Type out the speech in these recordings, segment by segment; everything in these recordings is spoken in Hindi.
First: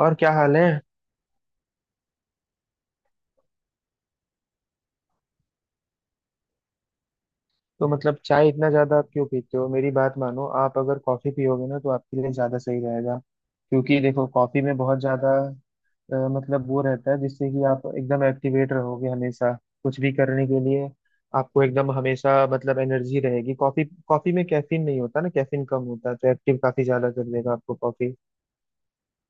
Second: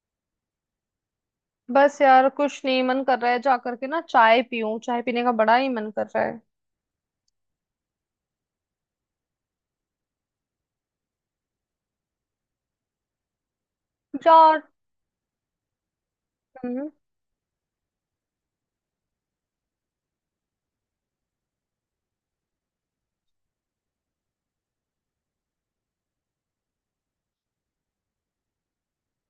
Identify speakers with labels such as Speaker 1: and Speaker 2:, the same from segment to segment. Speaker 1: और क्या हाल है?
Speaker 2: बस यार कुछ नहीं मन कर रहा है। जाकर के ना चाय पीऊं, चाय पीने का बड़ा ही मन कर रहा है।
Speaker 1: तो मतलब चाय इतना ज्यादा आप क्यों पीते हो? मेरी बात मानो, आप अगर कॉफी पियोगे ना तो आपके लिए ज्यादा सही रहेगा। क्योंकि देखो
Speaker 2: यार।
Speaker 1: कॉफी में बहुत ज्यादा मतलब वो
Speaker 2: हम्म।
Speaker 1: रहता है जिससे कि आप एकदम एक्टिवेट रहोगे हमेशा कुछ भी करने के लिए। आपको एकदम हमेशा मतलब एनर्जी रहेगी। कॉफी कॉफी में कैफीन नहीं होता ना, कैफीन कम होता है तो एक्टिव काफी ज्यादा कर देगा आपको कॉफी।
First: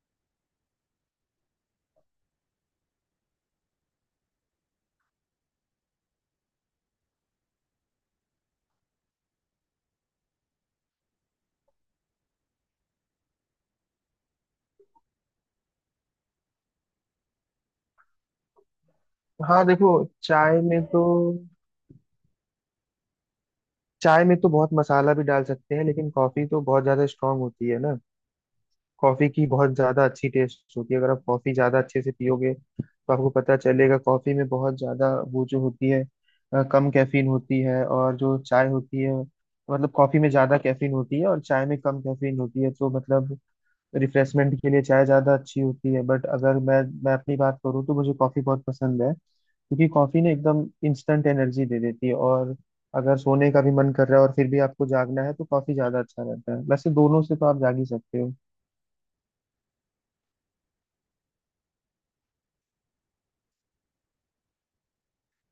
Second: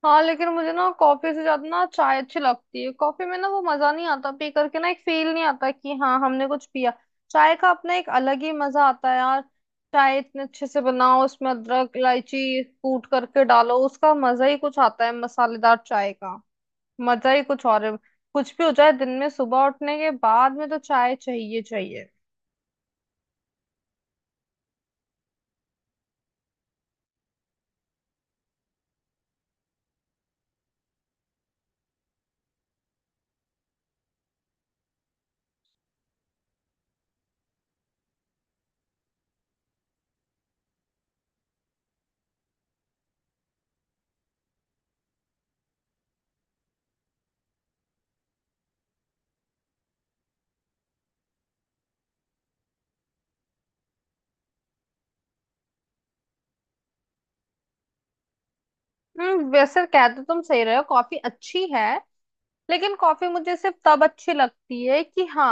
Speaker 2: हाँ लेकिन मुझे ना कॉफी से ज्यादा ना चाय अच्छी लगती है। कॉफी में ना वो मजा नहीं आता, पी करके ना एक फील नहीं आता कि हाँ हमने कुछ पिया। चाय का अपना एक अलग ही मजा आता है यार। चाय इतने अच्छे से बनाओ, उसमें अदरक इलायची कूट करके डालो, उसका मजा ही कुछ आता है, मसालेदार चाय का मजा ही कुछ और है। कुछ भी हो जाए, दिन में
Speaker 1: हाँ
Speaker 2: सुबह
Speaker 1: देखो,
Speaker 2: उठने के बाद
Speaker 1: चाय
Speaker 2: में तो
Speaker 1: में तो
Speaker 2: चाय चाहिए चाहिए।
Speaker 1: चाय में तो बहुत मसाला भी डाल सकते हैं लेकिन कॉफी तो बहुत ज्यादा स्ट्रांग होती है ना। कॉफी की बहुत ज्यादा अच्छी टेस्ट होती है। अगर आप कॉफी ज्यादा अच्छे से पियोगे तो आपको पता चलेगा कॉफी में बहुत ज्यादा वो जो होती है, कम कैफीन होती है। और जो चाय होती है, मतलब कॉफी में ज्यादा कैफीन होती है और चाय में कम कैफीन होती है, तो मतलब रिफ्रेशमेंट के लिए चाय ज्यादा अच्छी होती है। बट अगर मैं अपनी बात करूँ तो मुझे कॉफी बहुत पसंद है, क्योंकि कॉफी ना एकदम इंस्टेंट एनर्जी दे देती है। और अगर सोने का भी मन कर रहा है और फिर भी आपको जागना है तो कॉफी ज्यादा अच्छा रहता है। वैसे दोनों से तो आप जाग ही सकते हो।
Speaker 2: हम्म, वैसे कह तो तुम सही रहे हो, कॉफी अच्छी है। लेकिन कॉफी मुझे सिर्फ तब अच्छी लगती है कि हाँ,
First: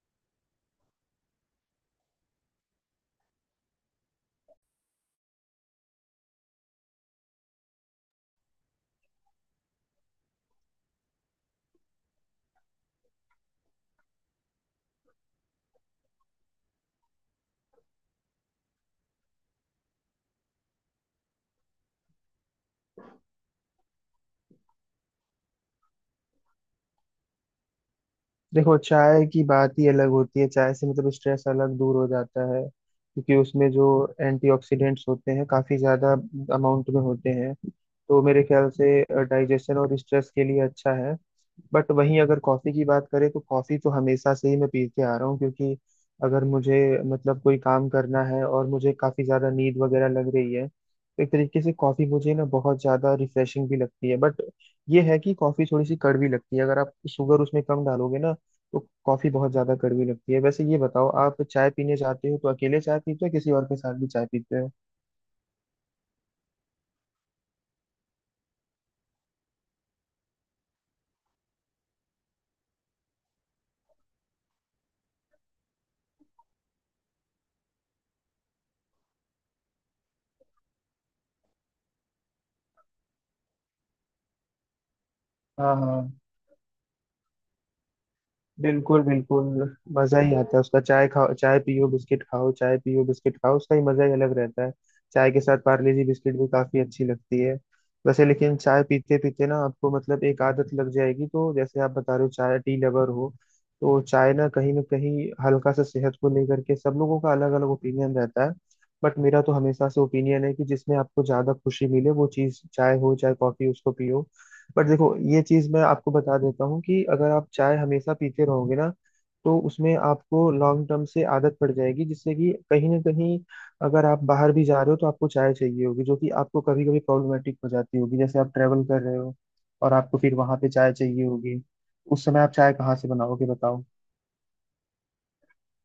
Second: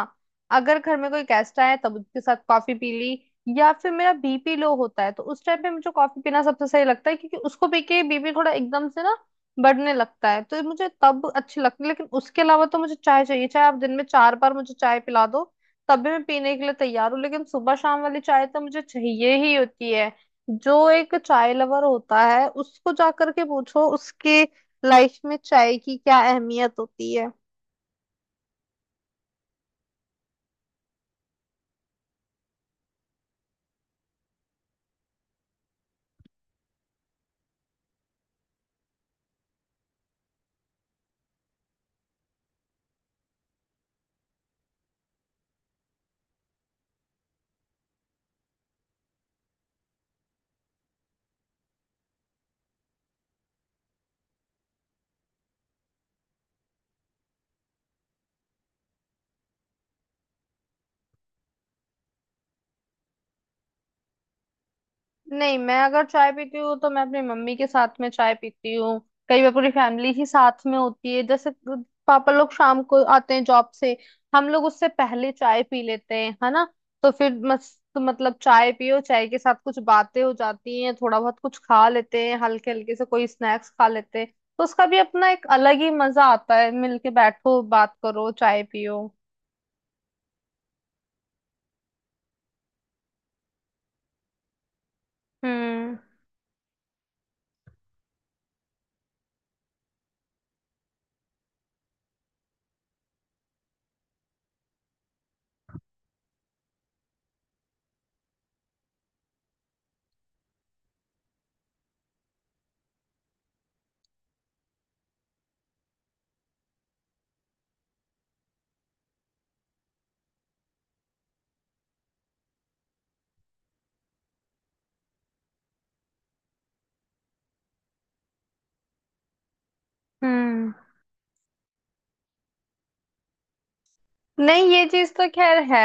Speaker 2: अगर घर में कोई गेस्ट आया तब उसके साथ कॉफी पी ली। या फिर मेरा बीपी लो होता है तो उस टाइम पे मुझे कॉफी पीना सबसे सही लगता है, क्योंकि उसको पी के बीपी थोड़ा एकदम से ना बढ़ने लगता है। तो ये मुझे तब अच्छी लगती है, लेकिन उसके अलावा तो मुझे चाय चाहिए। चाहे आप दिन में चार बार मुझे चाय पिला दो, तब भी मैं पीने के लिए तैयार हूँ। लेकिन सुबह शाम वाली चाय तो मुझे चाहिए ही होती है। जो एक चाय लवर होता है, उसको जा करके पूछो उसके लाइफ में चाय की क्या अहमियत होती है।
Speaker 1: देखो चाय की बात ही अलग होती है। चाय से मतलब स्ट्रेस अलग दूर हो जाता है, क्योंकि उसमें जो एंटीऑक्सीडेंट्स होते हैं काफी ज्यादा अमाउंट में होते हैं। तो मेरे ख्याल से डाइजेशन और स्ट्रेस के लिए अच्छा है। बट वहीं अगर कॉफी की बात करें तो कॉफी तो हमेशा से ही मैं पीते आ रहा हूँ, क्योंकि अगर मुझे मतलब कोई काम करना है और मुझे काफी ज्यादा नींद वगैरह लग रही है तो एक तरीके से कॉफी मुझे ना बहुत ज्यादा रिफ्रेशिंग भी लगती है। बट ये है कि कॉफी थोड़ी सी कड़वी लगती है, अगर आप शुगर उसमें कम डालोगे ना तो कॉफी बहुत ज्यादा कड़वी लगती है। वैसे ये बताओ, आप चाय पीने जाते हो तो अकेले चाय पीते हो या किसी और के साथ भी चाय पीते हो?
Speaker 2: नहीं, मैं अगर चाय पीती हूँ तो मैं अपनी मम्मी के साथ में चाय पीती हूँ। कई बार पूरी फैमिली ही साथ में होती है, जैसे पापा लोग शाम को आते हैं जॉब से, हम लोग उससे पहले चाय पी लेते हैं, है ना। तो फिर मस्त, मतलब चाय पियो, चाय के साथ कुछ बातें हो जाती हैं, थोड़ा बहुत कुछ खा लेते हैं, हल्के हल्के से कोई स्नैक्स खा लेते हैं। तो उसका भी अपना एक
Speaker 1: हाँ
Speaker 2: अलग ही
Speaker 1: हाँ,
Speaker 2: मजा आता है, मिलके बैठो, बात करो, चाय पियो।
Speaker 1: बिल्कुल बिल्कुल। मजा ही आता है उसका। चाय खाओ चाय पियो बिस्किट खाओ, चाय पियो बिस्किट खाओ, उसका ही मजा ही अलग रहता है। चाय के साथ पार्ले
Speaker 2: हम्म।
Speaker 1: जी बिस्किट भी काफी अच्छी लगती है। वैसे लेकिन चाय पीते पीते ना आपको मतलब एक आदत लग जाएगी। तो जैसे आप बता रहे हो चाय टी लवर हो, तो चाय ना कहीं हल्का सा, सेहत को लेकर के सब लोगों का अलग अलग ओपिनियन रहता है। बट मेरा तो हमेशा से ओपिनियन है कि जिसमें आपको ज्यादा खुशी मिले वो चीज, चाय हो चाहे कॉफी, उसको पियो। बट देखो ये चीज मैं आपको बता देता हूँ, कि अगर आप चाय हमेशा पीते रहोगे ना तो उसमें आपको लॉन्ग टर्म से आदत पड़ जाएगी। जिससे कि कहीं ना कहीं अगर आप बाहर भी जा रहे हो तो आपको चाय चाहिए होगी, जो कि आपको कभी कभी प्रॉब्लमेटिक हो जाती होगी। जैसे आप ट्रेवल कर रहे हो और आपको फिर वहां पे
Speaker 2: हम्म।
Speaker 1: चाय चाहिए होगी। उस समय आप चाय कहाँ से बनाओगे बताओ?
Speaker 2: नहीं, ये चीज तो खैर है।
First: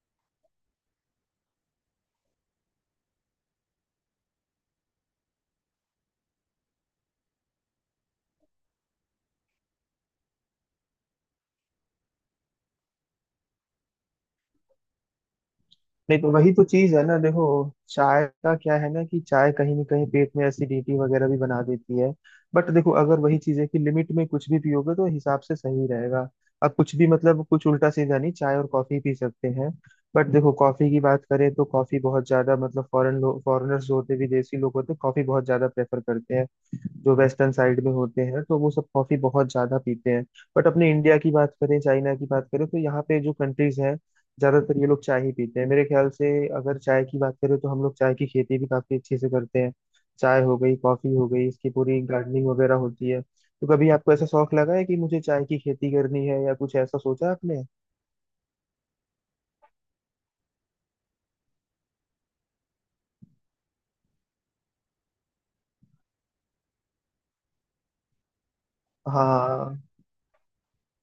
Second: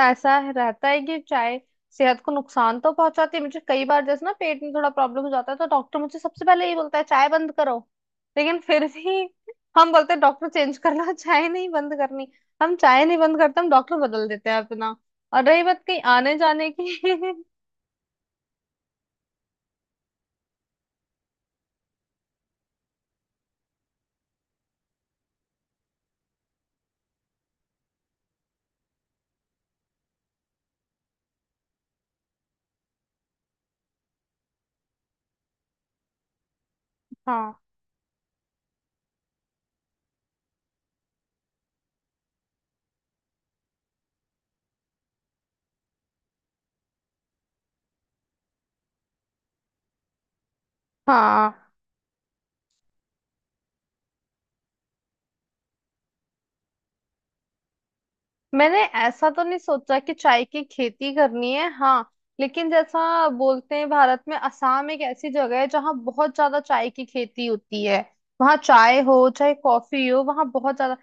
Speaker 2: ऐसा रहता है कि चाय सेहत को नुकसान तो पहुंचाती है, मुझे कई बार जैसे ना पेट में थोड़ा प्रॉब्लम हो जाता है तो डॉक्टर मुझे सबसे पहले ये बोलता है चाय बंद करो। लेकिन फिर भी हम बोलते हैं, डॉक्टर चेंज कर लो चाय नहीं बंद करनी। हम चाय नहीं बंद करते, हम डॉक्टर बदल देते हैं अपना। और रही बात कहीं
Speaker 1: नहीं तो
Speaker 2: आने
Speaker 1: वही तो
Speaker 2: जाने
Speaker 1: चीज है ना
Speaker 2: की।
Speaker 1: देखो। चाय का क्या है ना, कि चाय कहीं ना कहीं पेट में एसिडिटी वगैरह भी बना देती है। बट देखो अगर वही चीज है कि लिमिट में कुछ भी पियोगे तो हिसाब से सही रहेगा। अब कुछ भी मतलब कुछ उल्टा सीधा नहीं, चाय और कॉफी पी सकते हैं। बट देखो कॉफी की बात करें तो कॉफी बहुत ज्यादा, मतलब फॉरेन लोग, फॉरेनर्स जो होते हैं, विदेशी लोग होते हैं कॉफी बहुत ज्यादा प्रेफर करते हैं, जो वेस्टर्न
Speaker 2: हाँ।
Speaker 1: साइड में होते हैं तो वो सब कॉफी बहुत ज्यादा पीते हैं। बट अपने इंडिया की बात करें, चाइना की बात करें तो यहाँ पे जो कंट्रीज हैं, ज्यादातर ये लोग चाय ही पीते हैं मेरे ख्याल से। अगर चाय की बात करें तो हम लोग चाय की खेती भी काफी अच्छे से करते हैं। चाय हो गई, कॉफी हो गई, इसकी
Speaker 2: हाँ,
Speaker 1: पूरी गार्डनिंग वगैरह होती है। तो कभी आपको ऐसा शौक लगा है कि मुझे चाय की खेती करनी है, या कुछ ऐसा सोचा आपने?
Speaker 2: मैंने ऐसा तो नहीं सोचा कि चाय की खेती करनी है। हाँ लेकिन जैसा बोलते हैं, भारत में असम एक ऐसी जगह है जहाँ बहुत ज्यादा चाय की खेती होती है। वहाँ चाय हो चाहे
Speaker 1: हाँ,
Speaker 2: कॉफी हो, वहाँ बहुत ज्यादा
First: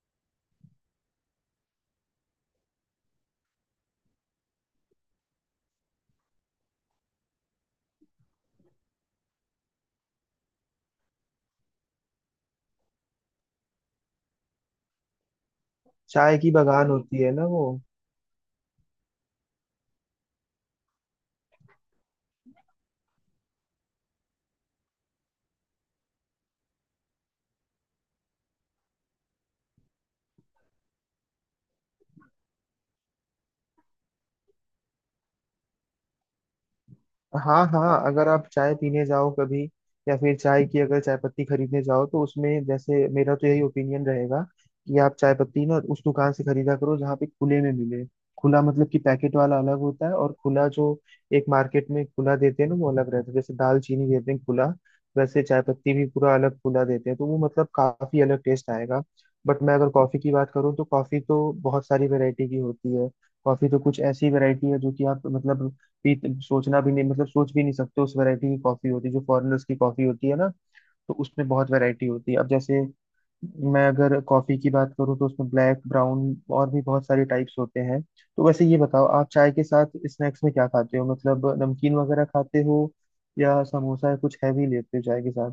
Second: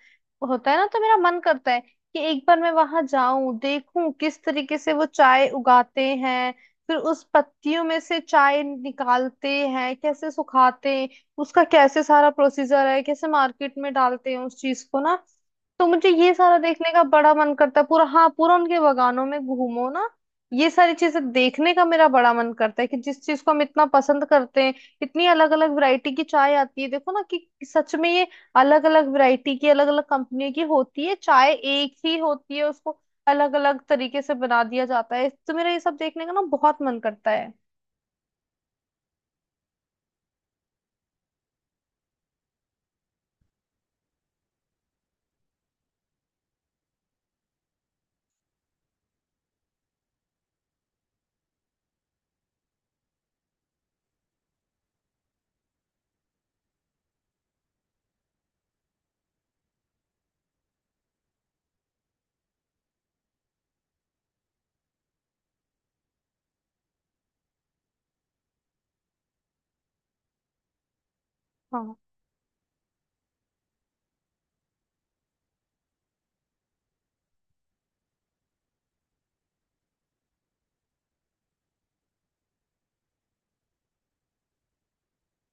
Speaker 2: होता है ना। तो मेरा मन करता है कि एक बार मैं वहां जाऊं, देखूं किस तरीके से वो चाय उगाते हैं, फिर उस पत्तियों में से चाय निकालते हैं, कैसे सुखाते हैं, उसका कैसे सारा प्रोसीजर है, कैसे मार्केट में डालते हैं उस चीज को ना। तो मुझे ये
Speaker 1: चाय की
Speaker 2: सारा
Speaker 1: बागान
Speaker 2: देखने का
Speaker 1: होती है
Speaker 2: बड़ा
Speaker 1: ना
Speaker 2: मन
Speaker 1: वो।
Speaker 2: करता है, पूरा, हाँ, पूरा उनके बगानों में घूमो ना। ये सारी चीजें देखने का मेरा बड़ा मन करता है, कि जिस चीज को हम इतना पसंद करते हैं, इतनी अलग अलग वैरायटी की चाय आती है, देखो ना कि सच में ये अलग अलग वैरायटी की, अलग अलग कंपनियों की होती है। चाय एक ही होती है, उसको अलग अलग तरीके से बना दिया जाता है। तो मेरा ये सब देखने का ना बहुत मन करता है।
Speaker 1: हाँ हाँ, अगर आप चाय पीने जाओ कभी, या फिर चाय की, अगर चाय पत्ती खरीदने जाओ, तो उसमें जैसे मेरा तो यही ओपिनियन रहेगा कि आप चाय पत्ती ना उस दुकान से खरीदा करो जहाँ पे खुले में मिले। खुला मतलब कि पैकेट वाला अलग होता है और खुला जो एक मार्केट में खुला देते हैं ना वो अलग रहता है। जैसे दाल चीनी देते हैं खुला, वैसे चाय पत्ती भी पूरा अलग खुला देते हैं, तो वो मतलब काफी अलग टेस्ट आएगा। बट मैं अगर कॉफी की बात करूँ तो कॉफी तो बहुत सारी वैरायटी की होती है। कॉफी तो कुछ ऐसी वैरायटी है जो कि आप मतलब पी सोचना भी नहीं, मतलब सोच भी नहीं सकते उस वैरायटी की कॉफी होती है, जो फॉरेनर्स की कॉफी होती है ना। तो उसमें बहुत
Speaker 2: हाँ।
Speaker 1: वैरायटी होती है। अब जैसे मैं अगर कॉफी की बात करूँ, तो उसमें ब्लैक ब्राउन और भी बहुत सारे टाइप्स होते हैं। तो वैसे ये बताओ, आप चाय के साथ स्नैक्स में क्या खाते हो? मतलब नमकीन वगैरह खाते हो, या समोसा, या कुछ हैवी लेते हो चाय के साथ?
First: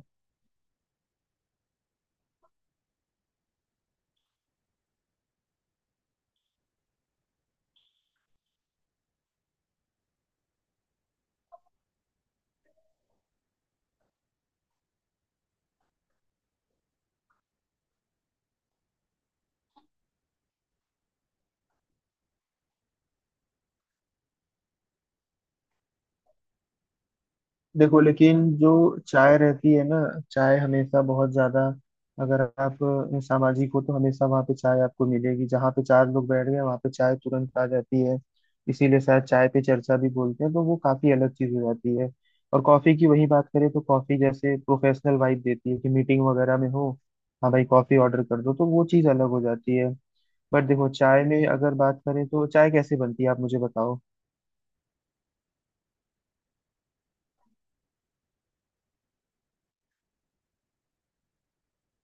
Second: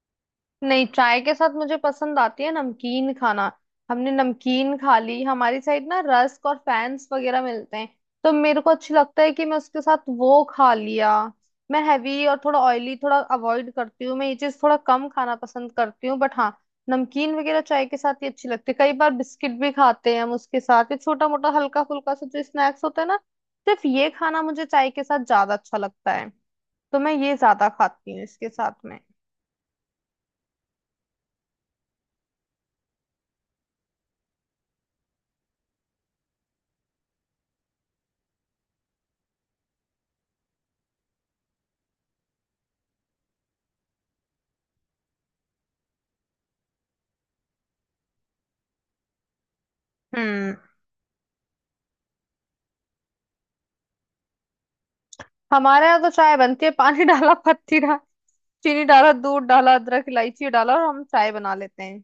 Speaker 2: नहीं, चाय के साथ मुझे पसंद आती है नमकीन खाना। हमने नमकीन खा ली, हमारी साइड ना रस्क और फैंस वगैरह मिलते हैं, तो मेरे को अच्छी लगता है कि मैं उसके साथ वो खा लिया। मैं हैवी और थोड़ा ऑयली थोड़ा अवॉइड करती हूँ, मैं ये चीज थोड़ा कम खाना पसंद करती हूँ। बट हाँ, नमकीन वगैरह चाय के साथ ही अच्छी लगती है। कई बार बिस्किट भी खाते हैं हम उसके साथ, ये छोटा मोटा हल्का फुल्का सा जो स्नैक्स होता है ना, सिर्फ ये खाना मुझे चाय के साथ ज्यादा अच्छा लगता है। तो मैं ये ज्यादा
Speaker 1: देखो
Speaker 2: खाती हूँ
Speaker 1: लेकिन
Speaker 2: इसके
Speaker 1: जो
Speaker 2: साथ में।
Speaker 1: चाय रहती है ना, चाय हमेशा बहुत ज्यादा, अगर आप सामाजिक हो तो हमेशा वहाँ पे चाय आपको मिलेगी। जहाँ पे चार लोग बैठ गए वहाँ पे चाय तुरंत आ जाती है। इसीलिए शायद चाय पे चर्चा भी बोलते हैं, तो वो काफी अलग चीज हो जाती है। और कॉफी की वही बात करें तो कॉफी जैसे प्रोफेशनल वाइब देती है, कि मीटिंग वगैरह में हो, हाँ भाई कॉफी ऑर्डर कर दो, तो वो चीज अलग हो जाती है।
Speaker 2: हम्म।
Speaker 1: बट देखो चाय में अगर बात करें तो चाय कैसे बनती है आप मुझे बताओ?
Speaker 2: हमारे यहाँ तो चाय बनती है, पानी डाला, पत्ती डाला, चीनी डाला, दूध डाला, अदरक इलायची डाला और हम चाय बना लेते हैं।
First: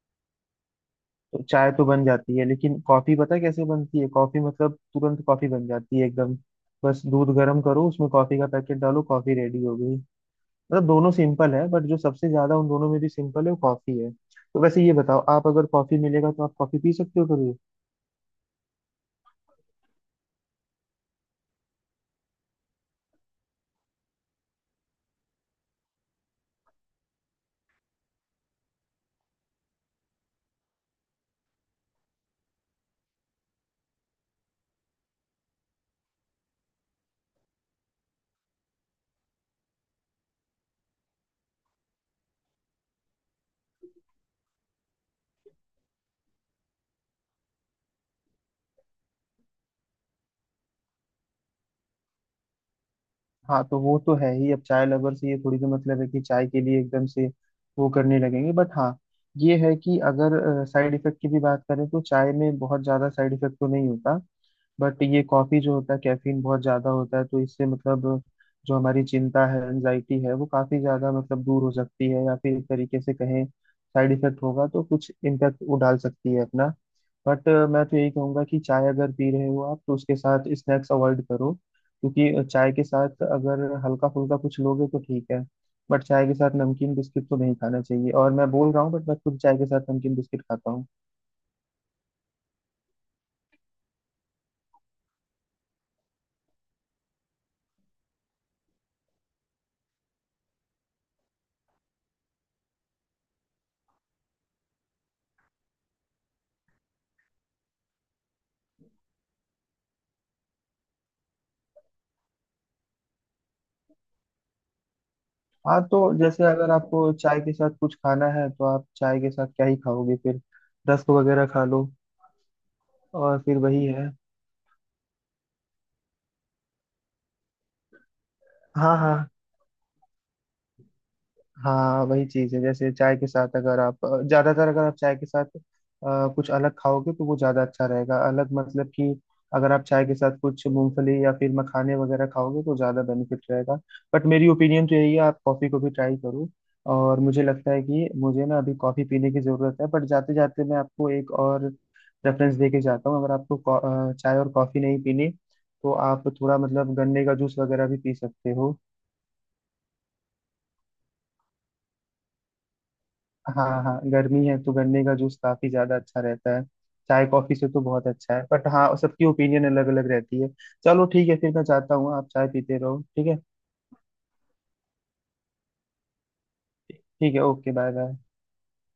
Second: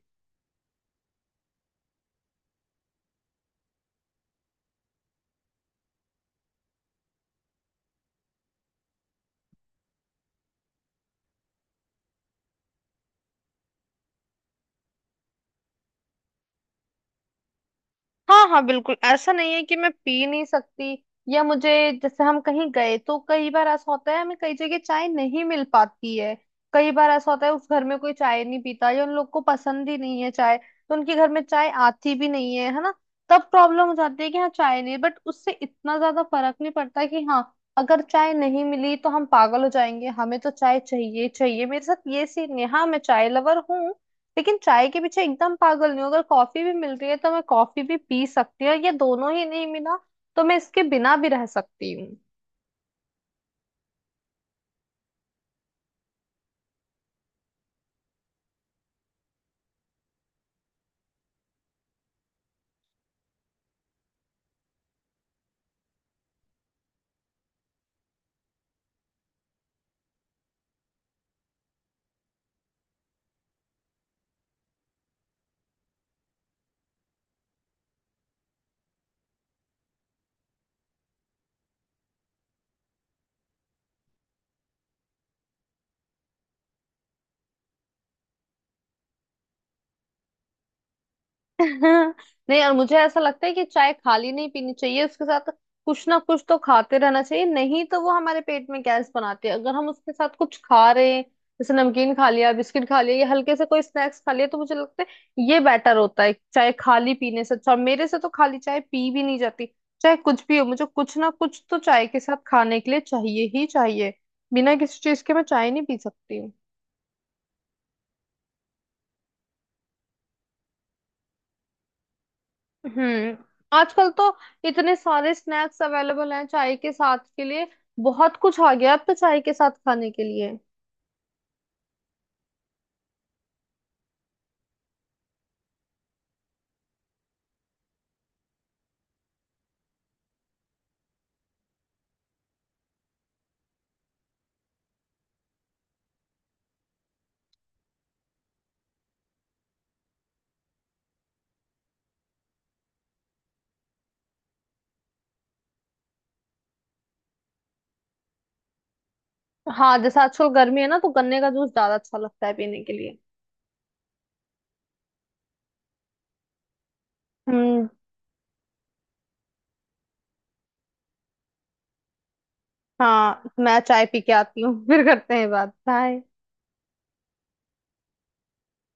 Speaker 1: तो चाय तो बन जाती है, लेकिन कॉफी पता है कैसे बनती है? कॉफी मतलब तुरंत कॉफी बन जाती है एकदम। बस दूध गर्म करो, उसमें कॉफी का पैकेट डालो, कॉफी रेडी हो गई। मतलब दोनों सिंपल है, बट जो सबसे ज्यादा उन दोनों में भी सिंपल है वो कॉफी है। तो वैसे ये बताओ, आप अगर कॉफी मिलेगा तो आप कॉफी पी सकते हो कभी?
Speaker 2: हाँ हाँ, बिल्कुल ऐसा नहीं है कि मैं पी नहीं सकती या मुझे, जैसे हम कहीं गए तो कई बार ऐसा होता है, हमें कई जगह चाय नहीं मिल पाती है। कई बार ऐसा होता है उस घर में कोई चाय नहीं पीता, या उन लोग को पसंद ही नहीं है चाय, तो उनके घर में चाय आती भी नहीं है, है ना। तब प्रॉब्लम हो जाती है कि हाँ चाय नहीं, बट उससे इतना ज्यादा फर्क नहीं पड़ता कि हाँ अगर चाय नहीं मिली तो हम पागल हो जाएंगे, हमें तो चाय चाहिए चाहिए। मेरे साथ ये सीन है, हाँ मैं चाय लवर हूँ, लेकिन चाय के पीछे एकदम पागल नहीं हूँ। अगर कॉफी भी मिल रही है तो मैं कॉफी भी पी सकती हूँ, और ये दोनों ही नहीं मिला तो मैं इसके बिना भी रह सकती हूँ।
Speaker 1: हाँ तो वो तो है ही। अब चाय लवर से ये थोड़ी तो मतलब है कि चाय के लिए एकदम से वो करने लगेंगे। बट हाँ, ये है कि अगर साइड इफेक्ट की भी बात करें तो चाय में बहुत ज्यादा साइड इफेक्ट तो नहीं होता। बट ये कॉफी जो होता है, कैफीन बहुत ज्यादा होता है, तो इससे मतलब जो हमारी चिंता है, एंजाइटी है, वो काफी ज्यादा मतलब दूर हो सकती है। या फिर एक तरीके से कहें, साइड इफेक्ट होगा तो कुछ इम्पैक्ट वो डाल सकती है अपना। बट मैं तो यही कहूंगा कि चाय अगर पी रहे हो आप तो उसके साथ स्नैक्स अवॉइड करो, क्योंकि चाय के साथ अगर हल्का फुल्का कुछ लोगे तो ठीक है। बट चाय के साथ नमकीन बिस्किट तो नहीं खाना चाहिए, और मैं बोल रहा हूँ बट मैं खुद चाय के साथ नमकीन बिस्किट खाता हूँ।
Speaker 2: हाँ, नहीं, और मुझे ऐसा लगता है कि चाय खाली नहीं पीनी चाहिए, उसके साथ कुछ ना कुछ तो खाते रहना चाहिए। नहीं तो वो हमारे पेट में गैस बनाती है, अगर हम उसके साथ कुछ खा रहे हैं जैसे नमकीन खा लिया, बिस्किट खा लिया या हल्के से कोई स्नैक्स खा लिया, तो मुझे लगता है ये बेटर होता है चाय खाली पीने से अच्छा। और मेरे से तो खाली चाय पी भी नहीं जाती, चाहे कुछ भी हो मुझे कुछ ना कुछ तो चाय के साथ खाने के लिए चाहिए ही चाहिए, बिना किसी चीज के मैं चाय
Speaker 1: हाँ
Speaker 2: नहीं पी
Speaker 1: तो
Speaker 2: सकती।
Speaker 1: जैसे अगर आपको चाय के साथ कुछ खाना है तो आप चाय के साथ क्या ही खाओगे फिर? रस्क वगैरह खा लो।
Speaker 2: हम्म।
Speaker 1: और फिर वही
Speaker 2: आजकल
Speaker 1: है।
Speaker 2: तो इतने सारे स्नैक्स अवेलेबल हैं चाय के साथ के लिए, बहुत कुछ आ गया
Speaker 1: हाँ हाँ
Speaker 2: अब तो
Speaker 1: हाँ।
Speaker 2: चाय के साथ खाने के लिए।
Speaker 1: हाँ वही चीज है, जैसे चाय के साथ अगर आप ज्यादातर अगर आप चाय के साथ कुछ अलग खाओगे तो वो ज्यादा अच्छा रहेगा। अलग मतलब कि अगर आप चाय के साथ कुछ मूंगफली या फिर मखाने वगैरह खाओगे तो ज्यादा बेनिफिट रहेगा। बट मेरी ओपिनियन तो यही है, आप कॉफी को भी ट्राई करो। और मुझे लगता है कि मुझे ना अभी कॉफी पीने की जरूरत है। बट जाते जाते मैं आपको एक और रेफरेंस दे के जाता हूँ, अगर आपको चाय और कॉफी नहीं पीनी तो आप थोड़ा मतलब गन्ने का जूस वगैरह भी पी सकते हो।
Speaker 2: हाँ जैसे आजकल गर्मी है ना, तो गन्ने का जूस ज्यादा अच्छा लगता है पीने के लिए।
Speaker 1: हाँ हाँ, गर्मी है तो गन्ने का जूस काफी ज्यादा अच्छा रहता है। चाय कॉफी से तो
Speaker 2: हम्म।
Speaker 1: बहुत अच्छा है, बट हाँ, सबकी ओपिनियन अलग अलग रहती है। चलो ठीक है, फिर मैं जाता हूँ। आप चाय पीते रहो, ठीक है।
Speaker 2: हाँ मैं चाय पी के आती हूँ फिर करते हैं बात। बाय।
Speaker 1: ठीक है, ओके। Bye bye.